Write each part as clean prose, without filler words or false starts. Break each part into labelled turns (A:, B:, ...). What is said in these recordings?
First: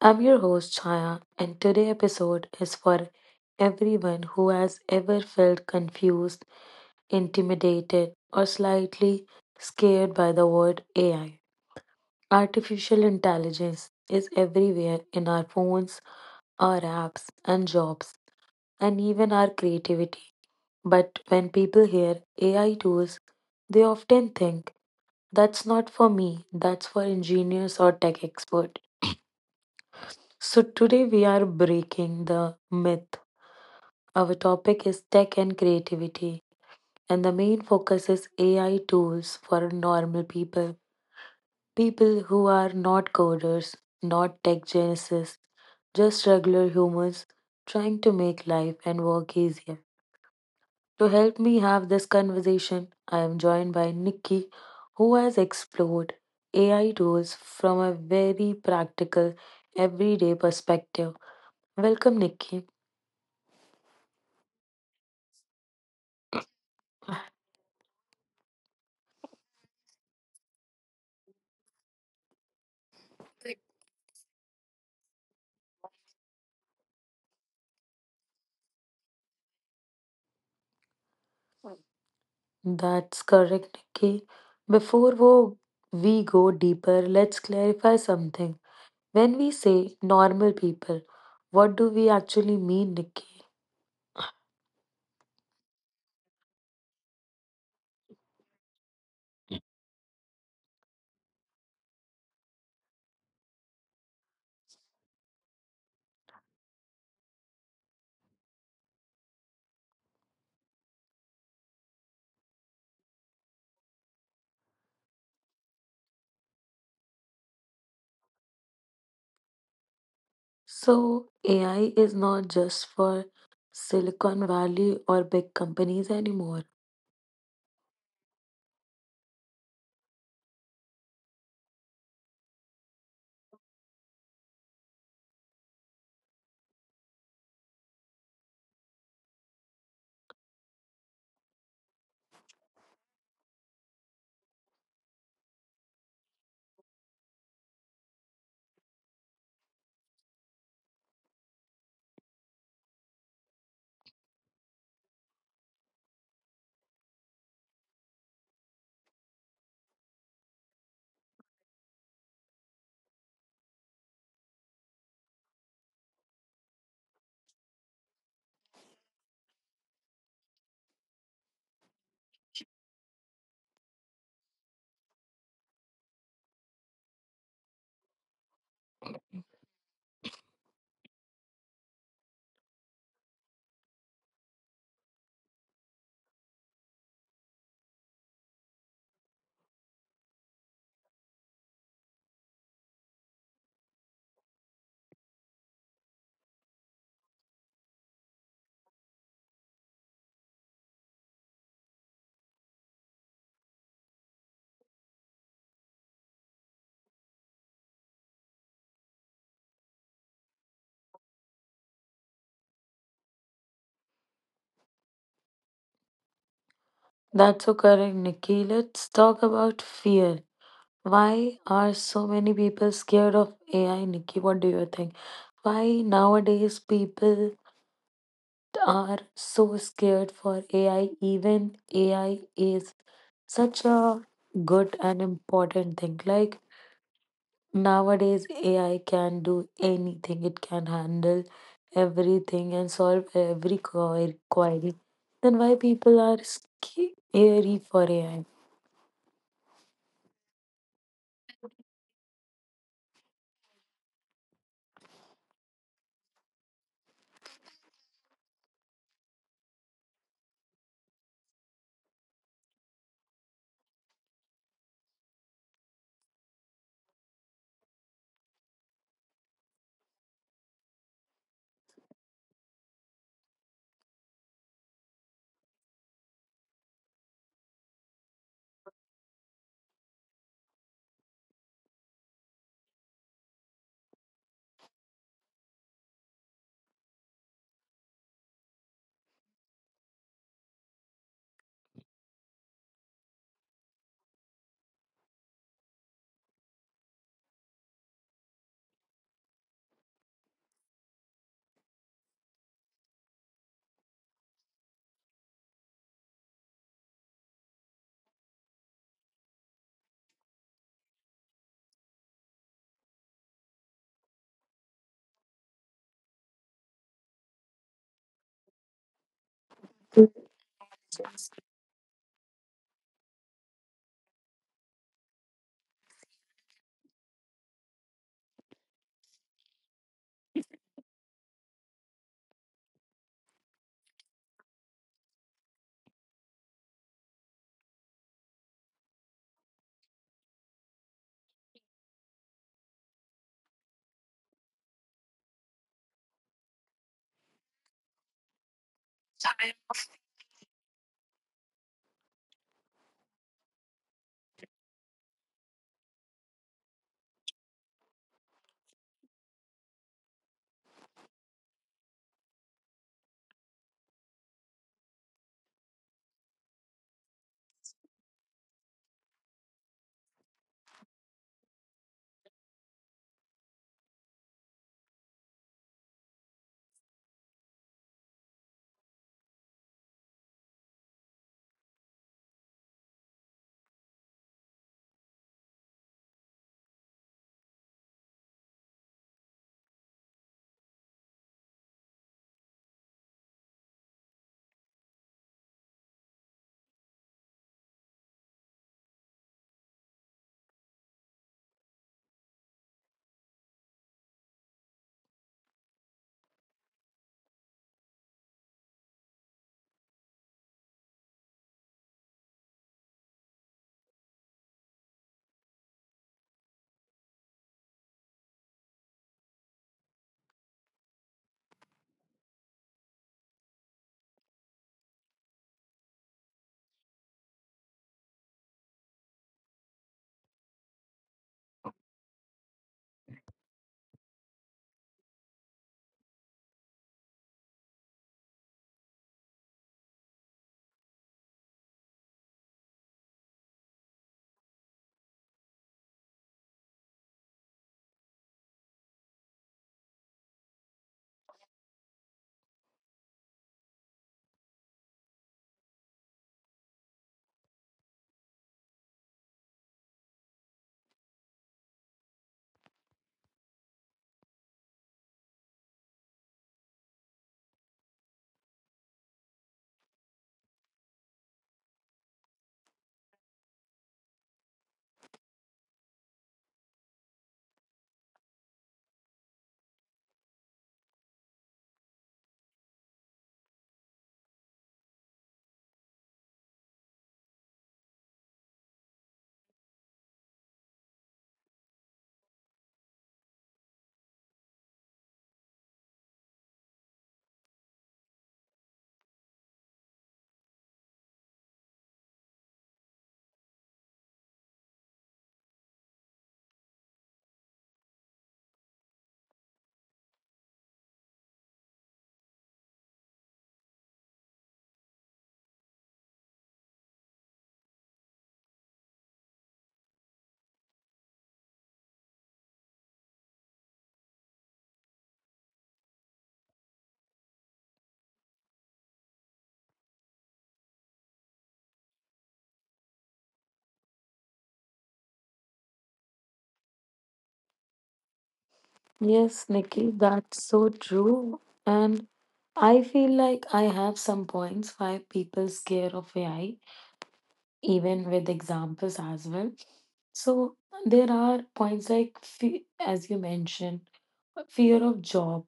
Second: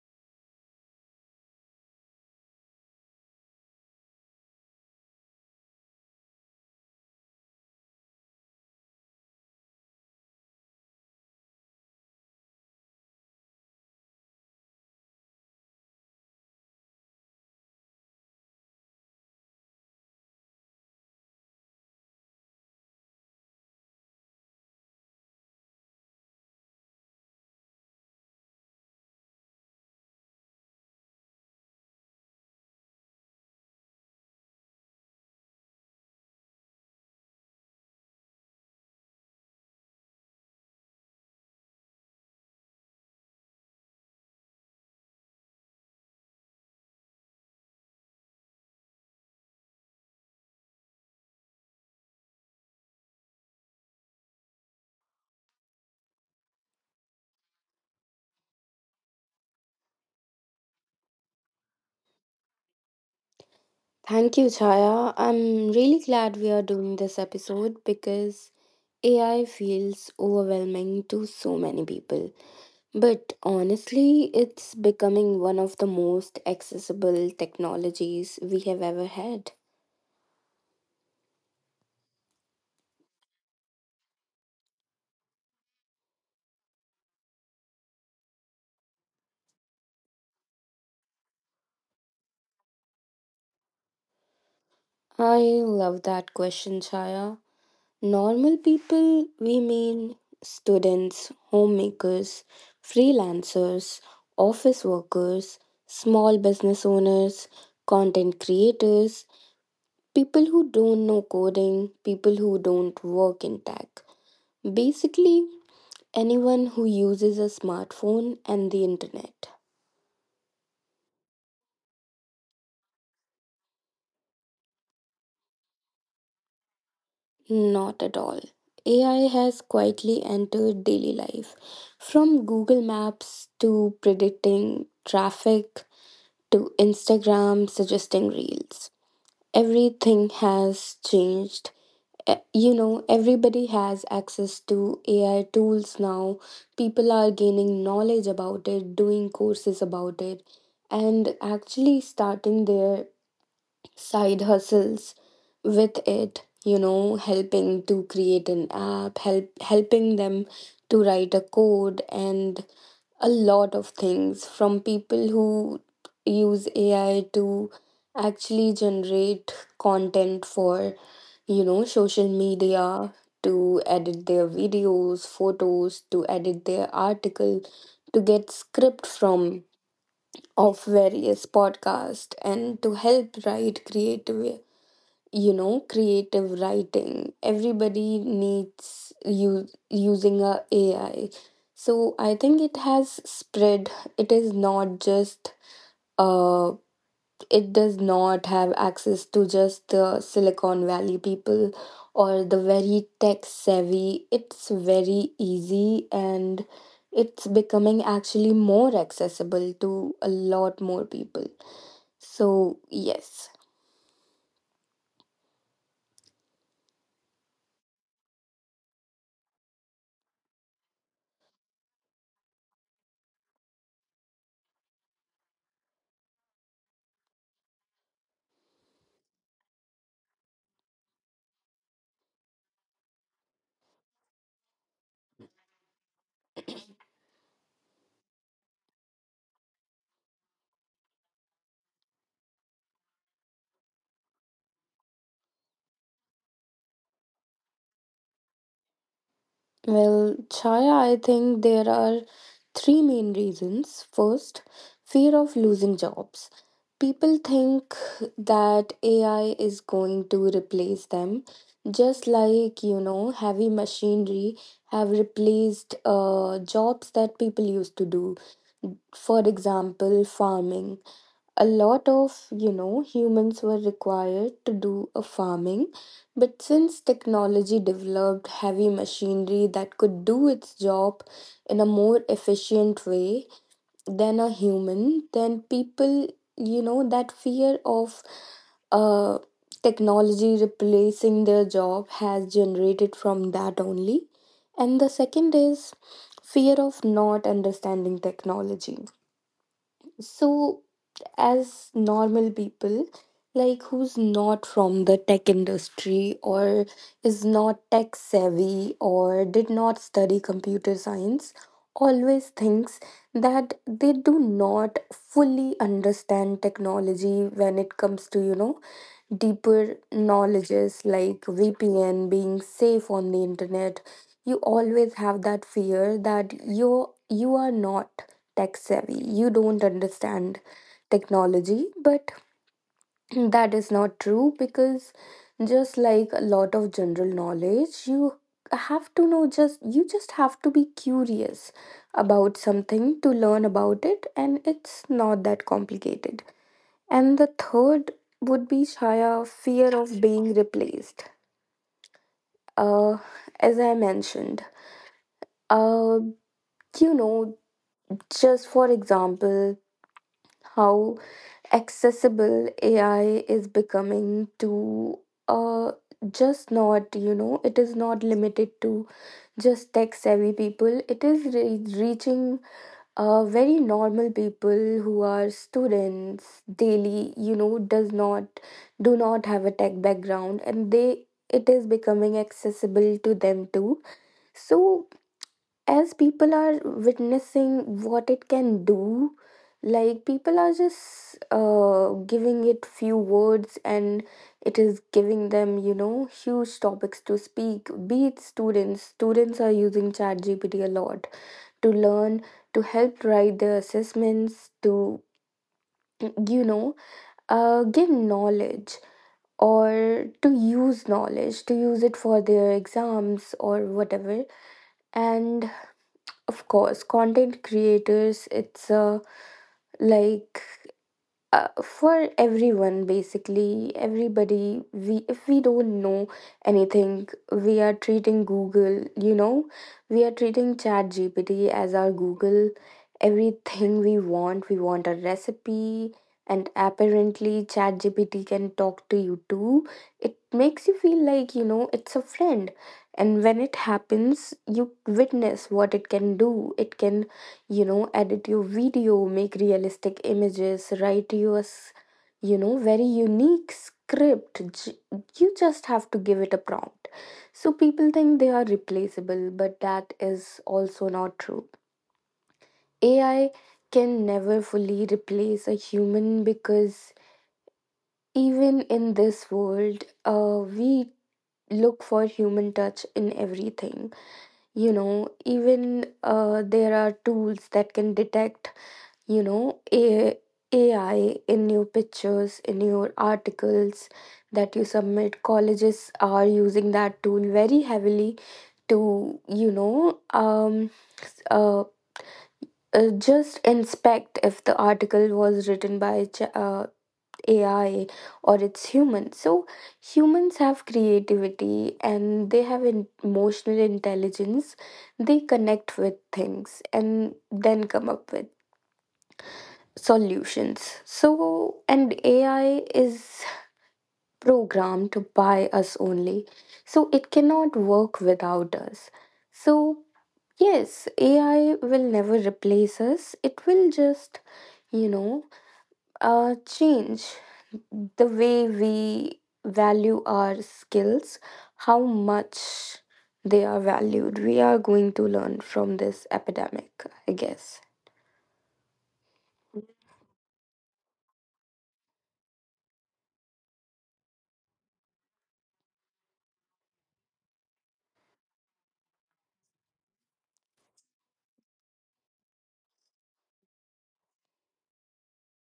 A: I'm your host, Chaya, and today's episode is for everyone who has ever felt confused, intimidated, or slightly scared by the word AI. Artificial intelligence is everywhere in our phones, our apps, and jobs, and even our creativity. But when people hear AI tools, they often think that's not for me, that's for engineers or tech expert. So today we are breaking the myth. Our topic is tech and creativity and the main focus is AI tools for normal people, people who are not coders, not tech geniuses, just regular humans trying to make life and work easier. To help me have this conversation, I am joined by Nikki, who has explored AI tools from a very practical, everyday perspective. Welcome, Nikki.
B: Thank you, Chaya. I'm really glad we are doing this episode because AI feels overwhelming to so many people. But honestly, it's becoming one of the most accessible technologies we have ever had.
A: That's correct, Nikki. Before wo- we go deeper, let's clarify something. When we say normal people, what do we actually mean, Nikki?
B: I love that question, Chaya. Normal people, we mean students, homemakers, freelancers, office workers, small business owners, content creators, people who don't know coding, people who don't work in tech. Basically, anyone who uses a smartphone and the internet.
A: So, AI is not just for Silicon Valley or big companies anymore.
B: Not at all. AI has quietly entered daily life. From Google Maps to predicting traffic to Instagram suggesting reels. Everything has changed. e- Everybody has access to ai tools now. People are gaining knowledge about it, doing courses about it, and actually starting their side hustles with it, helping to create an app, helping them to write a code, and a lot of things. From people who use ai to actually generate content for, social media, to edit their videos, photos, to edit their article, to get script from of various podcast, and to help write creative, creative writing. Everybody needs you using a ai, so I think it has spread. It is not just a, it does not have access to just the Silicon Valley people or the very tech savvy. It's very easy and it's becoming actually more accessible to a lot more people. So, yes.
A: That's so correct, Nikki. Let's talk about fear. Why are so many people scared of AI, Nikki? What do you think? Why nowadays people are so scared for AI, even AI is such a good and important thing. Like nowadays, AI can do anything, it can handle everything and solve every query. Then why people are scary for AI?
B: Well, Chaya, I think there are three main reasons. First, fear of losing jobs. People think that AI is going to replace them, just like, you know, heavy machinery have replaced jobs that people used to do. For example, farming, a lot of, humans were required to do a farming, but since technology developed heavy machinery that could do its job in a more efficient way than a human, then people, that fear of uh, technology replacing their job has generated from that only. And the second is fear of not understanding technology. So as normal people, like who's not from the tech industry or is not tech savvy or did not study computer science, always thinks that they do not fully understand technology when it comes to, you know, deeper knowledges like VPN, being safe on the internet, you always have that fear that you are not tech savvy. You don't understand technology, but that is not true, because just like a lot of general knowledge, you have to know, just you just have to be curious about something to learn about it, and it's not that complicated. And the third would be, Chaya, fear of being replaced. Uh, as I mentioned, uh, you know, just for example, how accessible AI is becoming to, uh, just not, you know, it is not limited to just tech savvy people, it is reaching very normal people who are students daily, does not do not have a tech background, and they, it is becoming accessible to them too. So as people are witnessing what it can do, like people are just giving it few words and it is giving them, huge topics to speak. Be it students are using ChatGPT a lot to learn, to help write the assessments, to, you know, give knowledge or to use knowledge, to use it for their exams or whatever. And of course, content creators, it's a like, for everyone. Basically everybody, we if we don't know anything, we are treating google, we are treating chat gpt as our google. Everything we want, we want a recipe, and apparently chat gpt can talk to you too. It makes you feel like, it's a friend. And when it happens, you witness what it can do. It can, edit your video, make realistic images, write your very unique script. You just have to give it a prompt. So people think they are replaceable, but that is also not true. Ai can never fully replace a human, because even in this world, we look for human touch in everything. You know, even there are tools that can detect, you know A- ai in your pictures, in your articles that you submit. Colleges are using that tool very heavily to, uh, just inspect if the article was written by AI or it's human. So humans have creativity and they have emotional intelligence. They connect with things and then come up with solutions. So, and AI is programmed to buy us only. So, it cannot work without us. So, yes, AI will never replace us. It will just, you know, change the way we value our skills, how much they are valued. We are going to learn from this epidemic, I guess.
A: Yes, Nikki, that's so true. And I feel like I have some points why people scare of AI even with examples as well. So there are points like, as you mentioned, fear of job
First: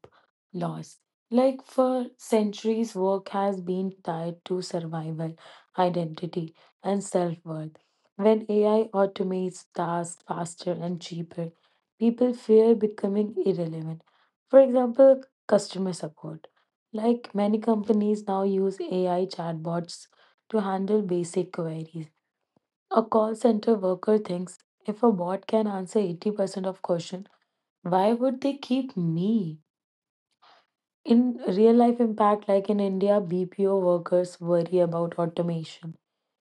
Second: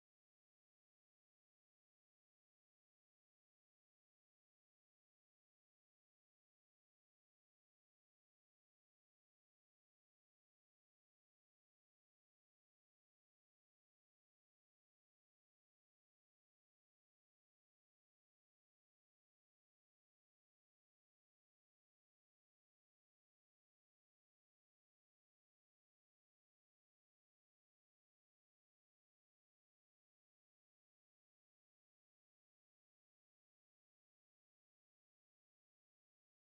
A: loss. Like for centuries, work has been tied to survival, identity, and self worth. When AI automates tasks faster and cheaper, people fear becoming irrelevant. For example, customer support. Like many companies now use AI chatbots to handle basic queries, a call center worker thinks, if a bot can answer 80% of question, why would they keep me? In real life impact, like in India, BPO workers worry about automation.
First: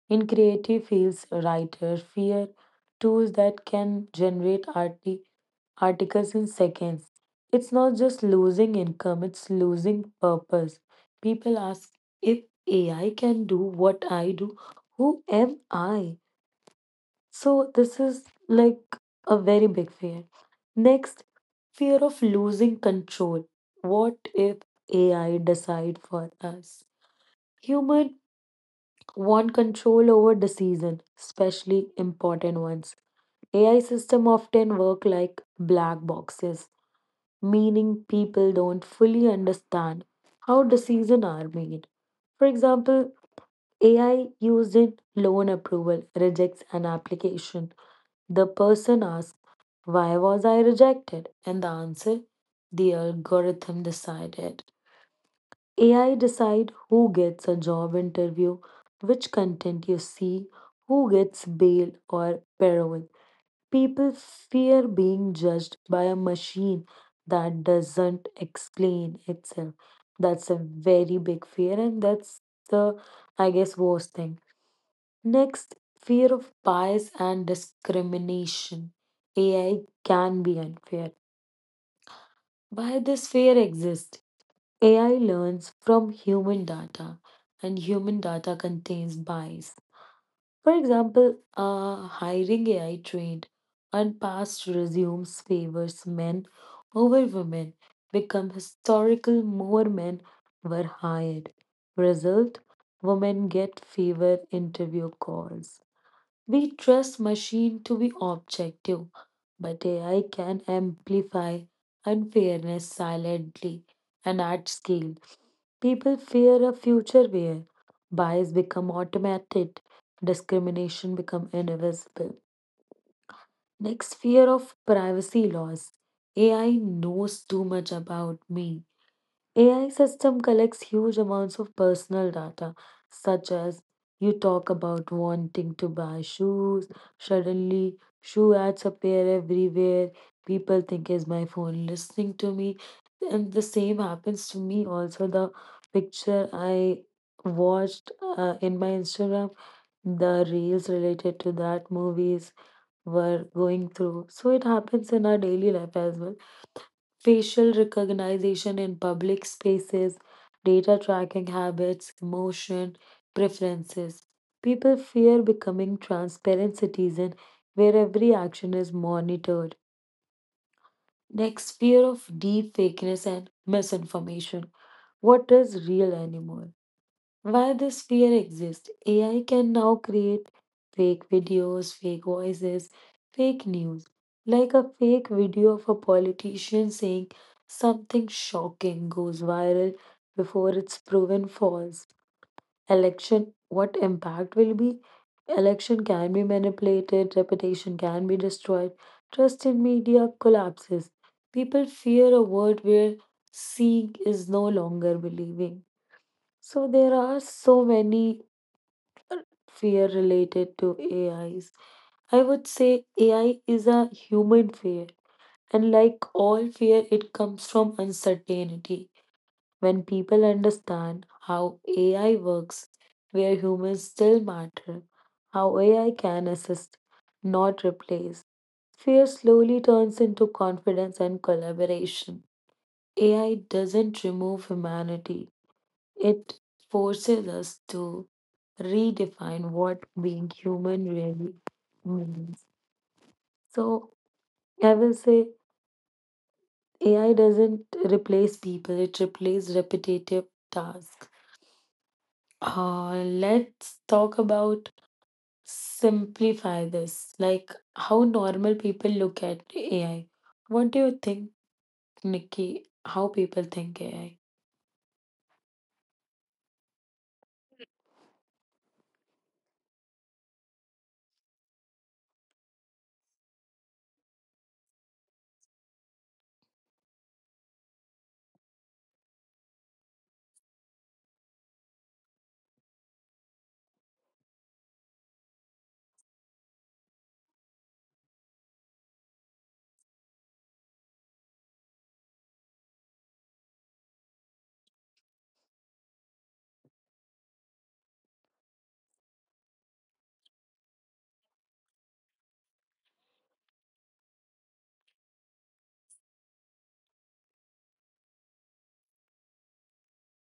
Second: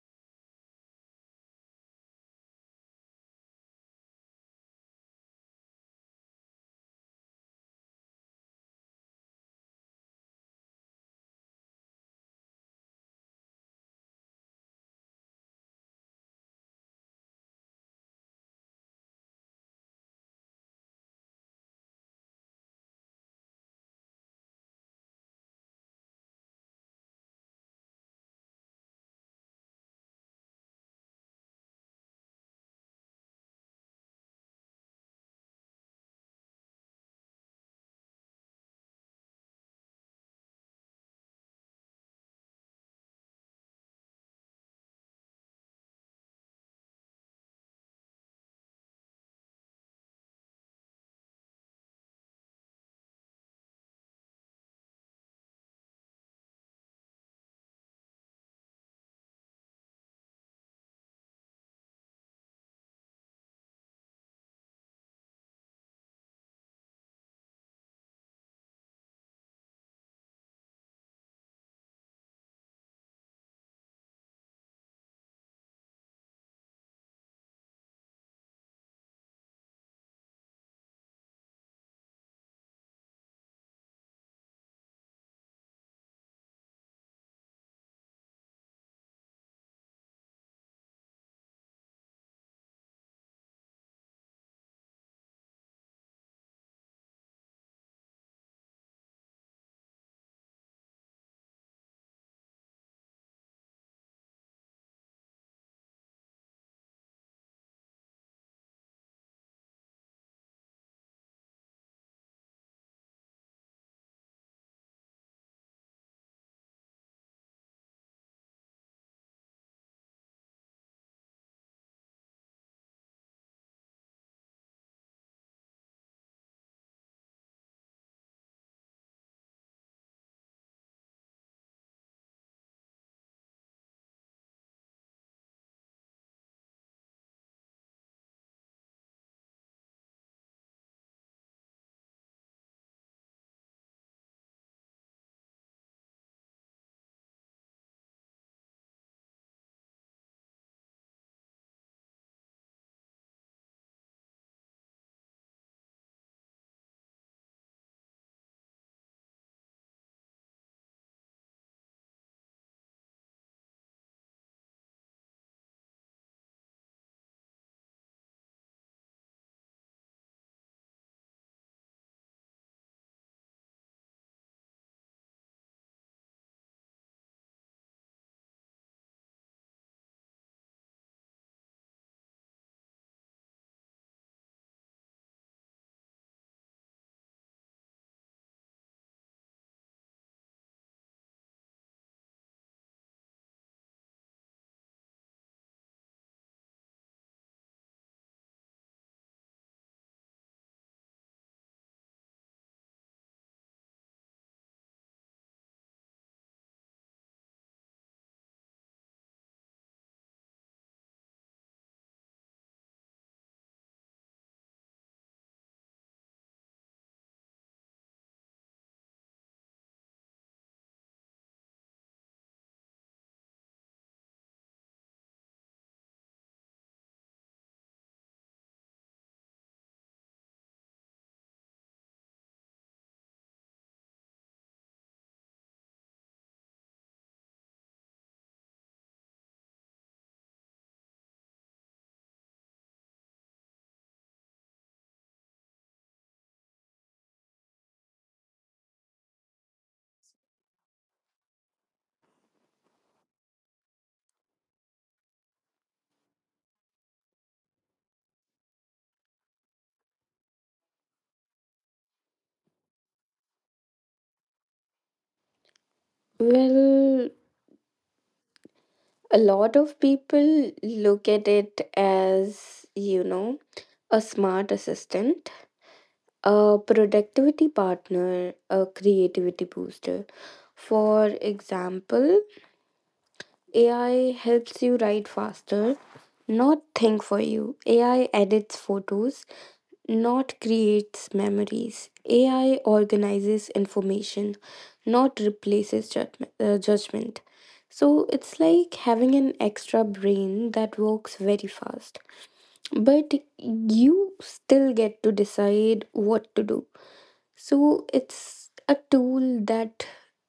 A: In creative fields, writers fear tools that can generate articles in seconds. It's not just losing income, it's losing purpose. People ask, if AI can do what I do, who am I? So this is like a very big fear. Next, fear of losing control. What if AI decide for us? Human want control over decision, especially important ones. AI system often work like black boxes, meaning people don't fully understand how decisions are made. For example, AI used in loan approval rejects an application, the person asks, why was I rejected? And the answer, the algorithm decided. AI decide who gets a job interview, which content you see, who gets bail or parole. People fear being judged by a machine that doesn't explain itself. That's a very big fear, and that's the, I guess, worst thing. Next, fear of bias and discrimination. AI can be unfair. Why this fear exists? AI learns from human data, and human data contains bias. For example, a hiring AI trained on past resumes favors men over women, become historical more men were hired. Result, women get fewer interview calls. We trust machine to be objective, but AI can amplify unfairness silently and at scale. People fear a future where bias become automated, discrimination become invisible. Next, fear of privacy laws. AI knows too much about me. AI system collects huge amounts of personal data, such as you talk about wanting to buy shoes, suddenly shoe ads appear everywhere. People think, is my phone listening to me? And the same happens to me also. The picture I watched in my Instagram, the reels related to that movies were going through. So it happens in our daily life as well. Facial recognition in public spaces, data tracking habits, emotion preferences. People fear becoming transparent citizens where every action is monitored. Next, fear of deep fakeness and misinformation. What is real anymore? Why this fear exists? AI can now create fake videos, fake voices, fake news, like a fake video of a politician saying something shocking goes viral before it's proven false. Election, what impact will be? Election can be manipulated, reputation can be destroyed, trust in media collapses. People fear a world where seeing is no longer believing. So there are so many fear related to AIs. I would say AI is a human fear, and like all fear, it comes from uncertainty. When people understand how AI works, where humans still matter, how AI can assist, not replace, fear slowly turns into confidence and collaboration. AI doesn't remove humanity. It forces us to redefine what being human really means. So I will say AI doesn't replace people, it replaces repetitive tasks. Let's talk about simplify this, like how normal people look at AI. What do you think, Nikki? How people think AI?
B: Well, a lot of people look at it as, you know, a smart assistant, a productivity partner, a creativity booster. For example, AI helps you write faster, not think for you. AI edits photos, not creates memories. AI organizes information, not replaces judgment. So it's like having an extra brain that works very fast, but you still get to decide what to do. So it's a tool that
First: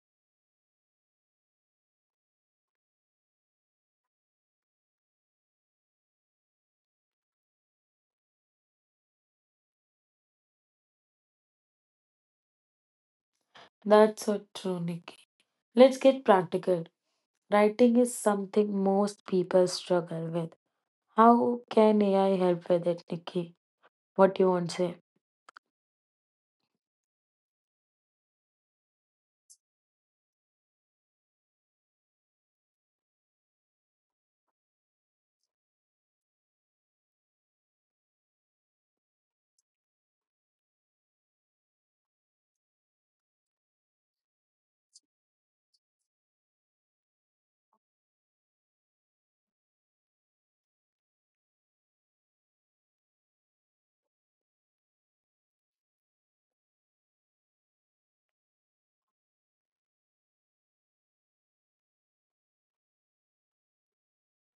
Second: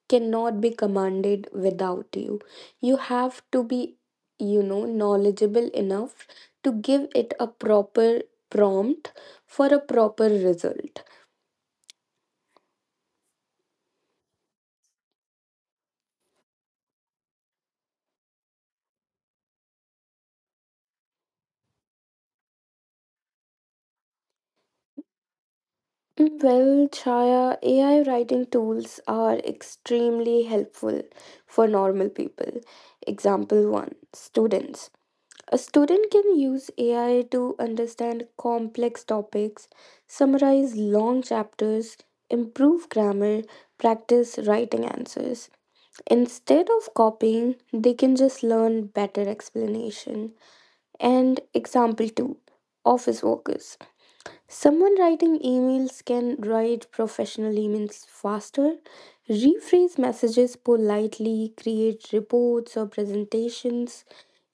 B: cannot be commanded without you. You have to be, you know, knowledgeable enough to give it a proper prompt for a proper result.
A: That's so true, Nikki. Let's get practical. Writing is something most people struggle with. How can AI help with it, Nikki? What you want to say?
B: Well, Chaya, AI writing tools are extremely helpful for normal people. Example 1, students. A student can use AI to understand complex topics, summarize long chapters, improve grammar, practice writing answers. Instead of copying, they can just learn better explanation. And example 2, office workers. Someone writing emails can write professional emails faster, rephrase messages politely, create reports or presentations.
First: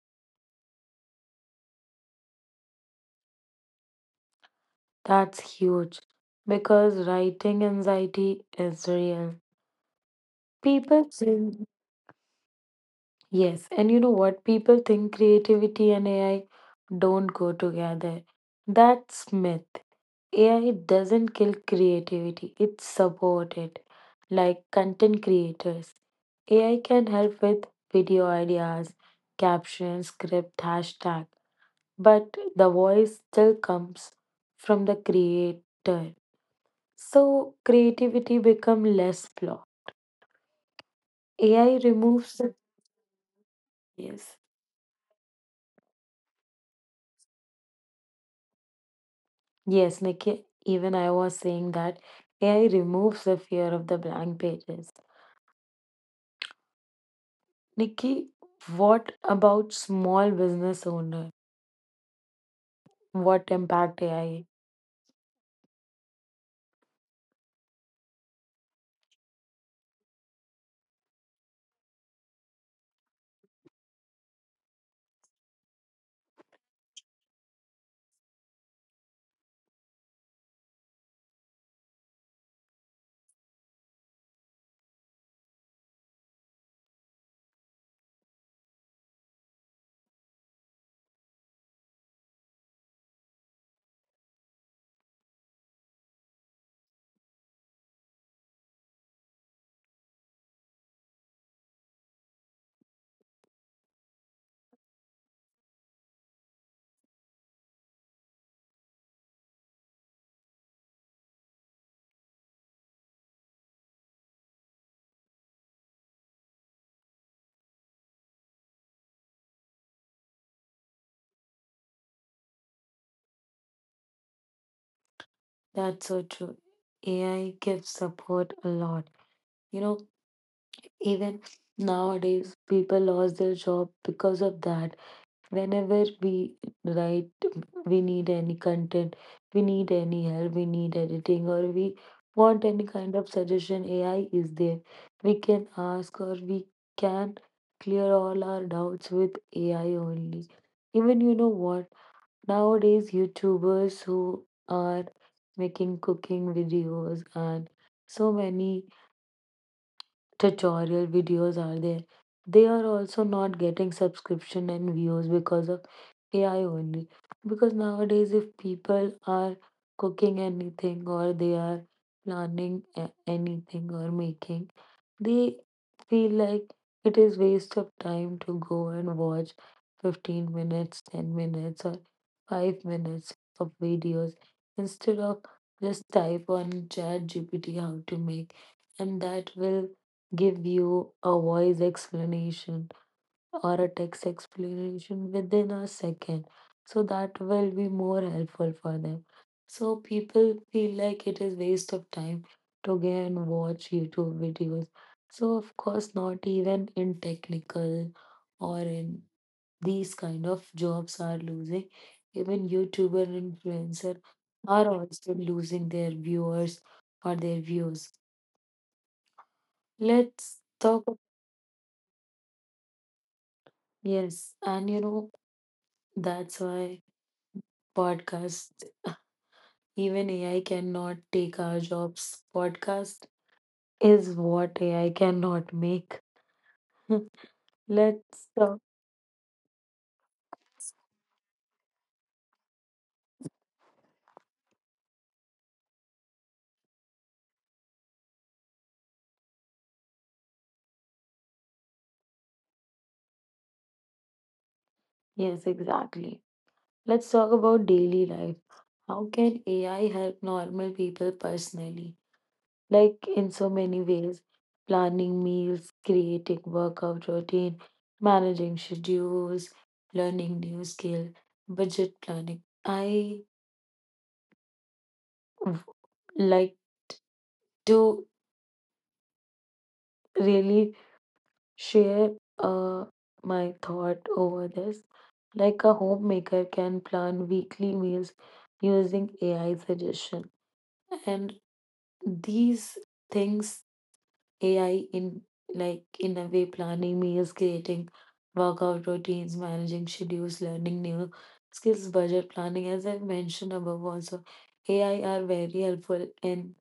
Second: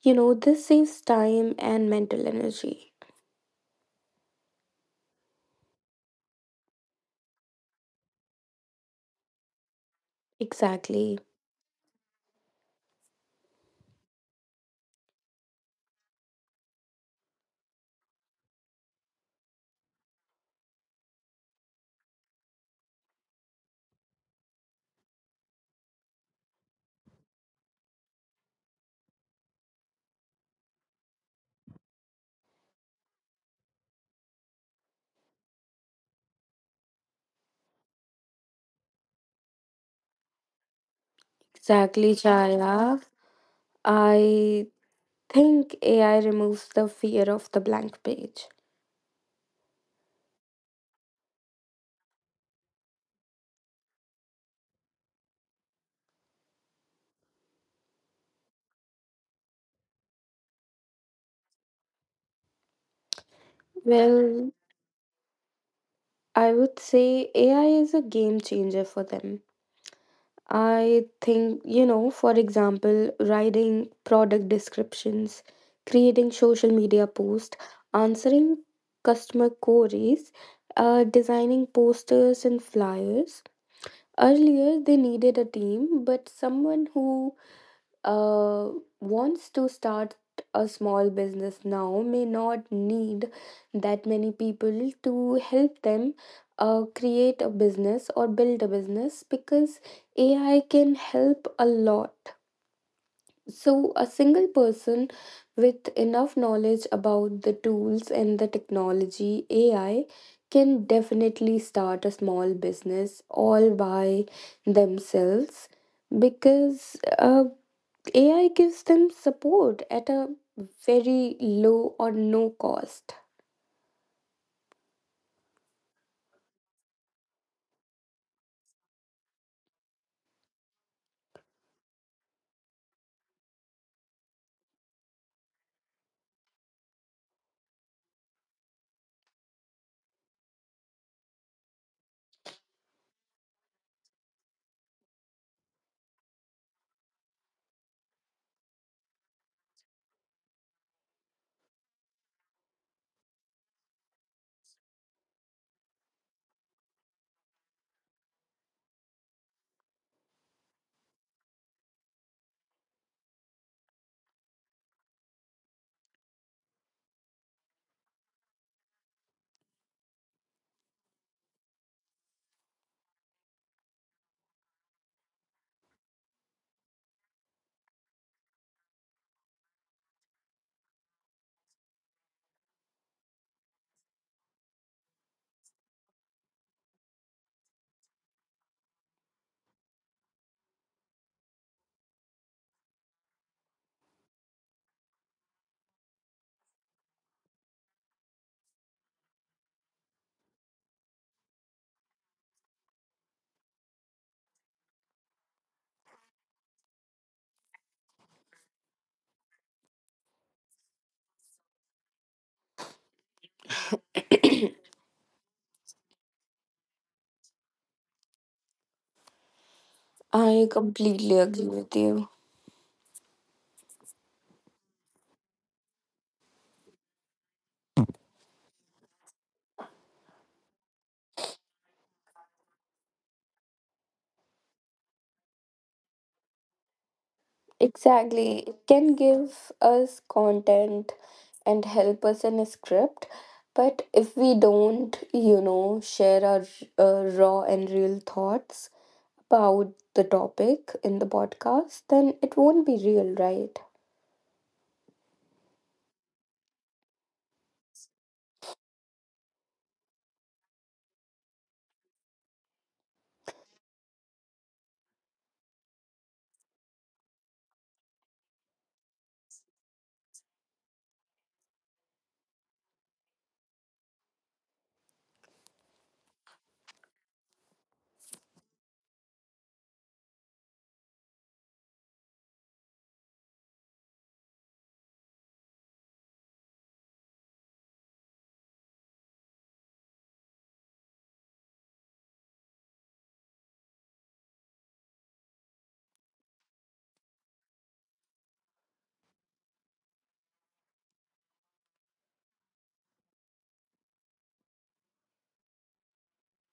B: You know, this saves time and mental energy.
A: That's huge. Because writing anxiety is real. People
B: Exactly.
A: think, yes, and you know what? People think creativity and AI don't go together. That's myth. AI doesn't kill creativity, it supports it. Like content creators, AI can help with video ideas, captions, script, hashtag. But the voice still comes from the creator. So creativity become less flawed. AI
B: Exactly,
A: removes the
B: Chaya.
A: yes.
B: I think AI removes the fear of the blank page.
A: Yes, Nikki, even I was saying that AI removes the fear of the blank pages. Nikki, what about small business owner? What impact AI?
B: Well, I would say AI is a game changer for them. I think, you know, for example, writing product descriptions, creating social media posts, answering customer queries, designing posters and flyers. Earlier, they needed a team, but someone who uh, wants to start a small business now may not need that many people to help them create a business or build a business, because AI can help a lot. So, a single person with enough knowledge about the tools and the technology AI can definitely start a small business all by themselves, because AI gives them support at a very low or no cost.
A: That's so true. AI gives support a lot. You know, even nowadays people lost their job because of that. Whenever we write, we need any content, we need any help, we need editing, or we want any kind of suggestion, AI is there. We can ask, or we can clear all our doubts with AI only. Even you know what, nowadays YouTubers who are making cooking videos and so many tutorial videos are there, they are also not getting subscription and views because of AI only. Because nowadays, if people are cooking anything or they are anything or making, they feel like it is waste of time to go and watch 15 minutes, 10 minutes, or 5 minutes of videos instead of just type on chat GPT how to make, and that will give you a voice explanation or a text explanation within a second. So that will be more helpful for them. So people feel like it is waste of time to go and watch YouTube videos. So of course not even in technical or in these kind of jobs are losing. Even YouTuber and influencer are also losing their viewers or their views. Let's
B: I
A: talk
B: completely agree with you.
A: yes, and you know that's why podcasts, even AI cannot take our jobs. Podcast is what AI cannot make. Let's
B: Exactly.
A: talk.
B: It can give us content and help us in a script. But if we don't, you know, share our raw and real thoughts about the topic in the podcast, then it won't be real, right?
A: Yes, exactly. Let's talk about daily life. How can AI help normal people personally? Like in so many ways, planning meals, creating workout routine, managing schedules, learning new skill, budget planning. W- like to really share uh, my thought over this. Like a homemaker can plan weekly meals using AI suggestion, and these things AI in like in a way planning meals, creating workout routines, managing schedules, learning new skills, budget planning. As I mentioned above, also AI are very helpful in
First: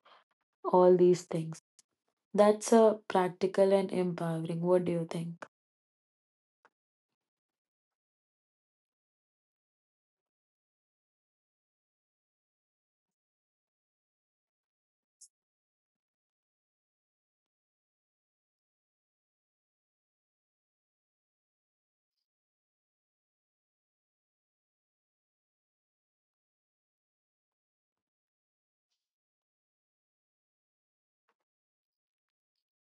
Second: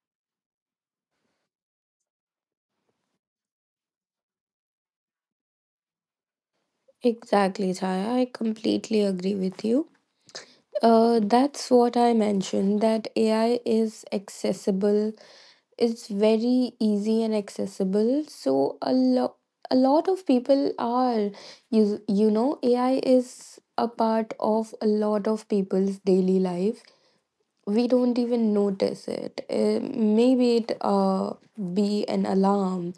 A: all these things. That's a practical and empowering. What do you think?
B: Exactly, Chaya. I completely agree with you. That's what I mentioned, that AI is accessible. It's very easy and accessible. So a lot of people are, you know AI is a part of a lot of people's daily life, we don't even notice it. Maybe it be an alarm.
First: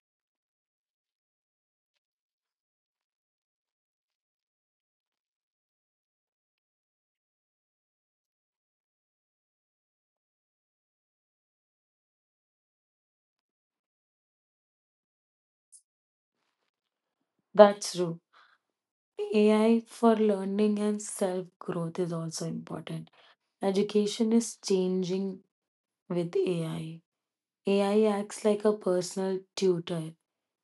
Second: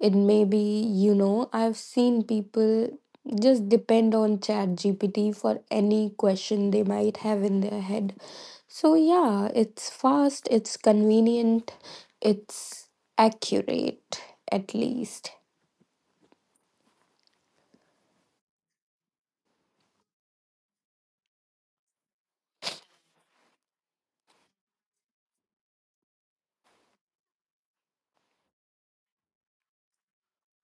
B: It may be, you know, I've seen people just depend on Chat GPT for any question they might have in their head. So, yeah, it's fast, it's convenient, it's accurate, at least.
A: That's true. AI for learning and self growth is also important. Education is changing with AI. AI acts like a personal tutor.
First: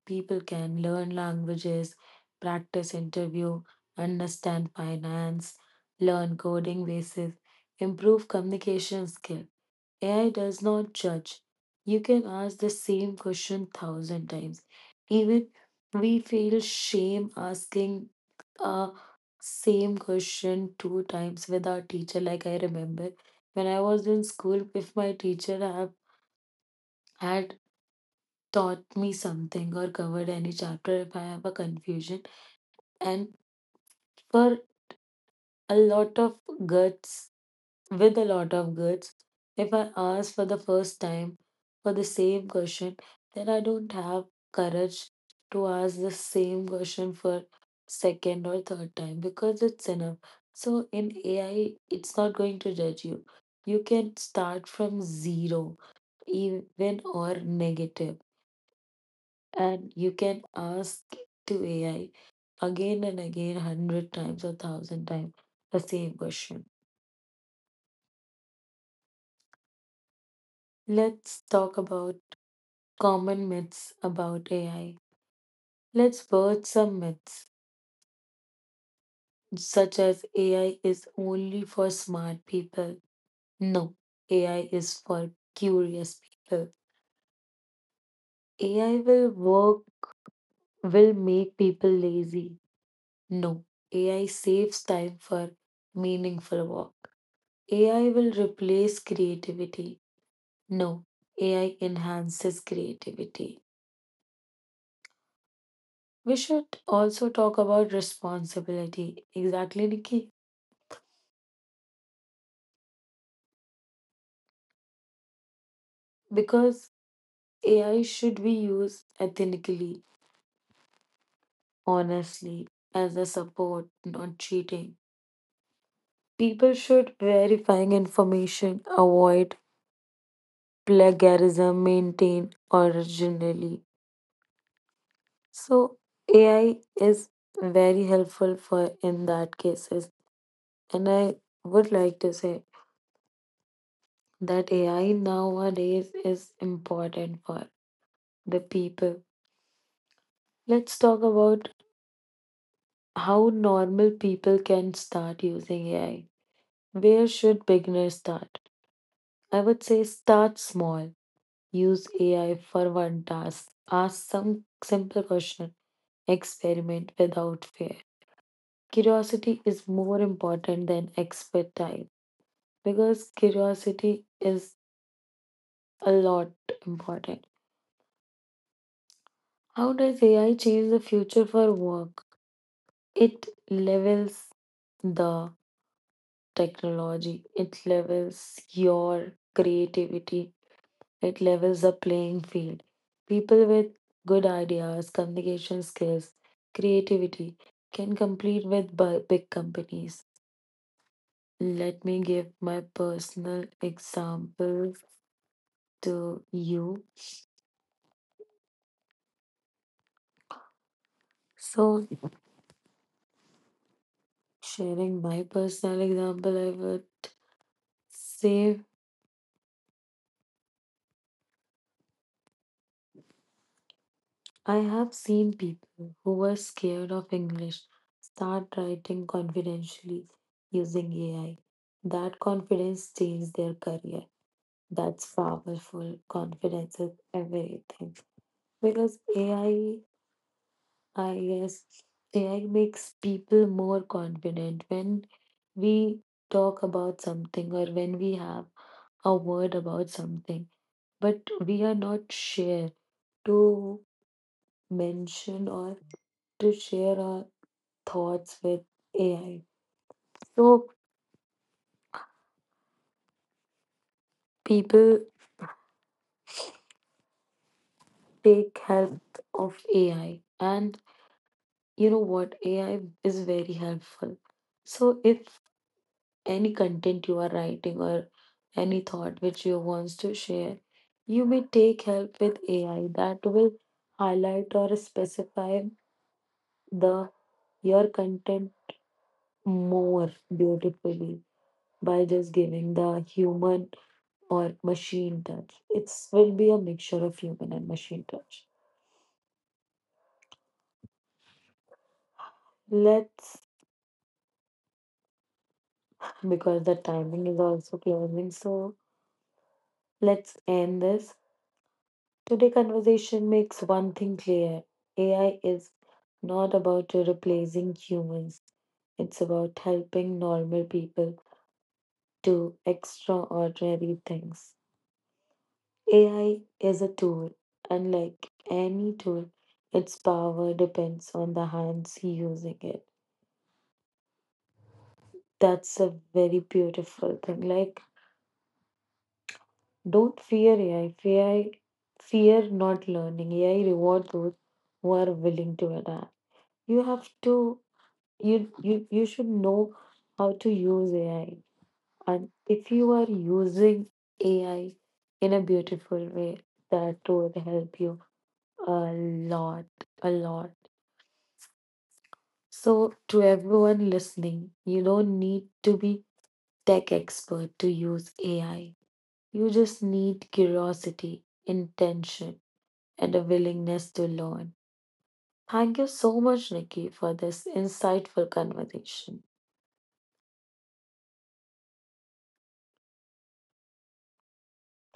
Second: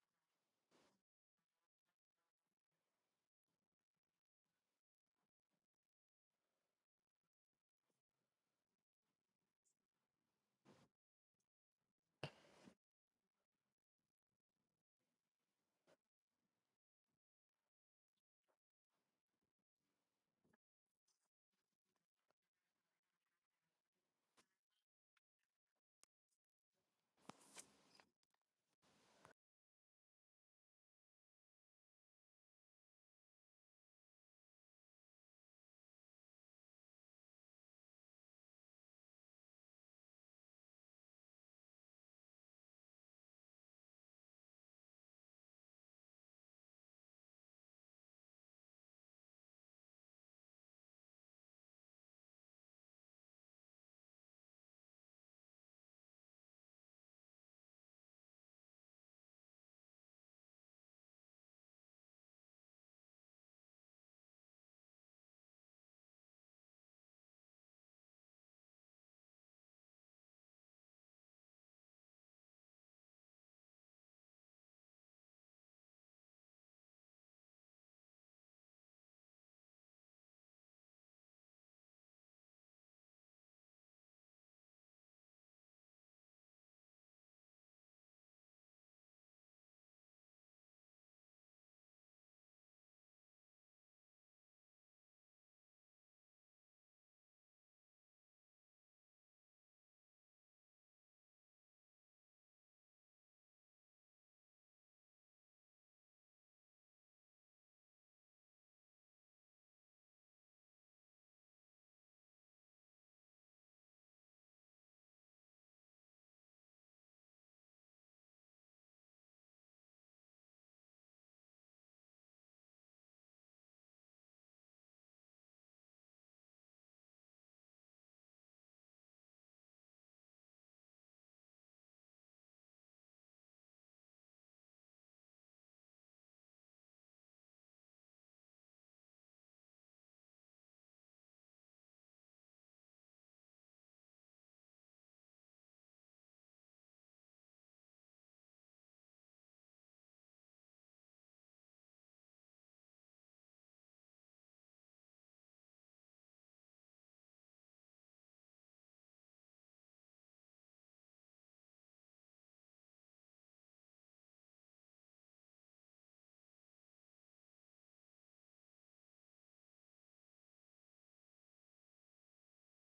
A: People can learn languages, practice interview, understand finance, learn coding basis, improve communication skill. AI does not judge. You can ask the same question thousand times. Even we feel shame asking uh, same question two times with our teacher. Like I remember when I was in school, if my teacher have, had taught me something or covered any chapter, if I have a confusion, and for a lot of guts with a lot of goods. If I ask for the first time for the same question, then I don't have courage to ask the same question for second or third time because it's enough. So in AI, it's not going to judge you. You can start from zero, even or negative, and you can ask to AI again and again, 100 times or 1,000 times the same question. Let's talk about common myths about AI. Let's burst some myths, such as AI is only for smart people. No, AI is for curious people. AI will work, will make people lazy. No, AI saves time for meaningful work. AI will replace creativity. No, AI enhances creativity. We should also talk about responsibility. Exactly, Nikki. Because AI should be used ethically, honestly, as a support, not cheating. People should verifying information, avoid plagiarism, maintain originally. So AI is very helpful for in that cases. And I would like to say that AI nowadays is important for the people. Let's talk about how normal people can start using AI. Where should beginners start? I would say start small. Use AI for one task. Ask some simple question. Experiment without fear. Curiosity is more important than expertise because curiosity is a lot important. How does AI change the future for work? It levels the technology. It levels your creativity. It levels the playing field. People with good ideas, communication skills, creativity can compete with big companies. Let me give my personal example to you. So, sharing my personal example, I would say I have seen people who were scared of English start writing confidentially using AI. That confidence changed their career. That's powerful. Confidence is everything. Because AI, I guess, AI makes people more confident when we talk about something or when we have a word about something, but we are not sure to mention or to share our thoughts with AI. So people take help of AI, and you know what? AI is very helpful. So if any content you are writing or any thought which you wants to share, you may take help with AI, that will highlight or specify the your content more beautifully by just giving the human or machine touch. It will be a mixture of human and machine touch. Let's, because the timing is also closing, so let's end this. Today conversation makes one thing clear. AI is not about replacing humans. It's about helping normal people do extraordinary things. AI is a tool. Unlike any tool, its power depends on the hands using it. That's a very beautiful thing. Like, don't fear AI. Fear, AI, fear not learning. AI reward those who are willing to adapt. You have to you should know how to use AI. And if you are using AI in a beautiful way, that will help you a lot, a lot. So to everyone listening, you don't need to be tech expert to use AI. You just need curiosity, intention, and a willingness to learn. Thank you so much, Nikki, for this insightful conversation.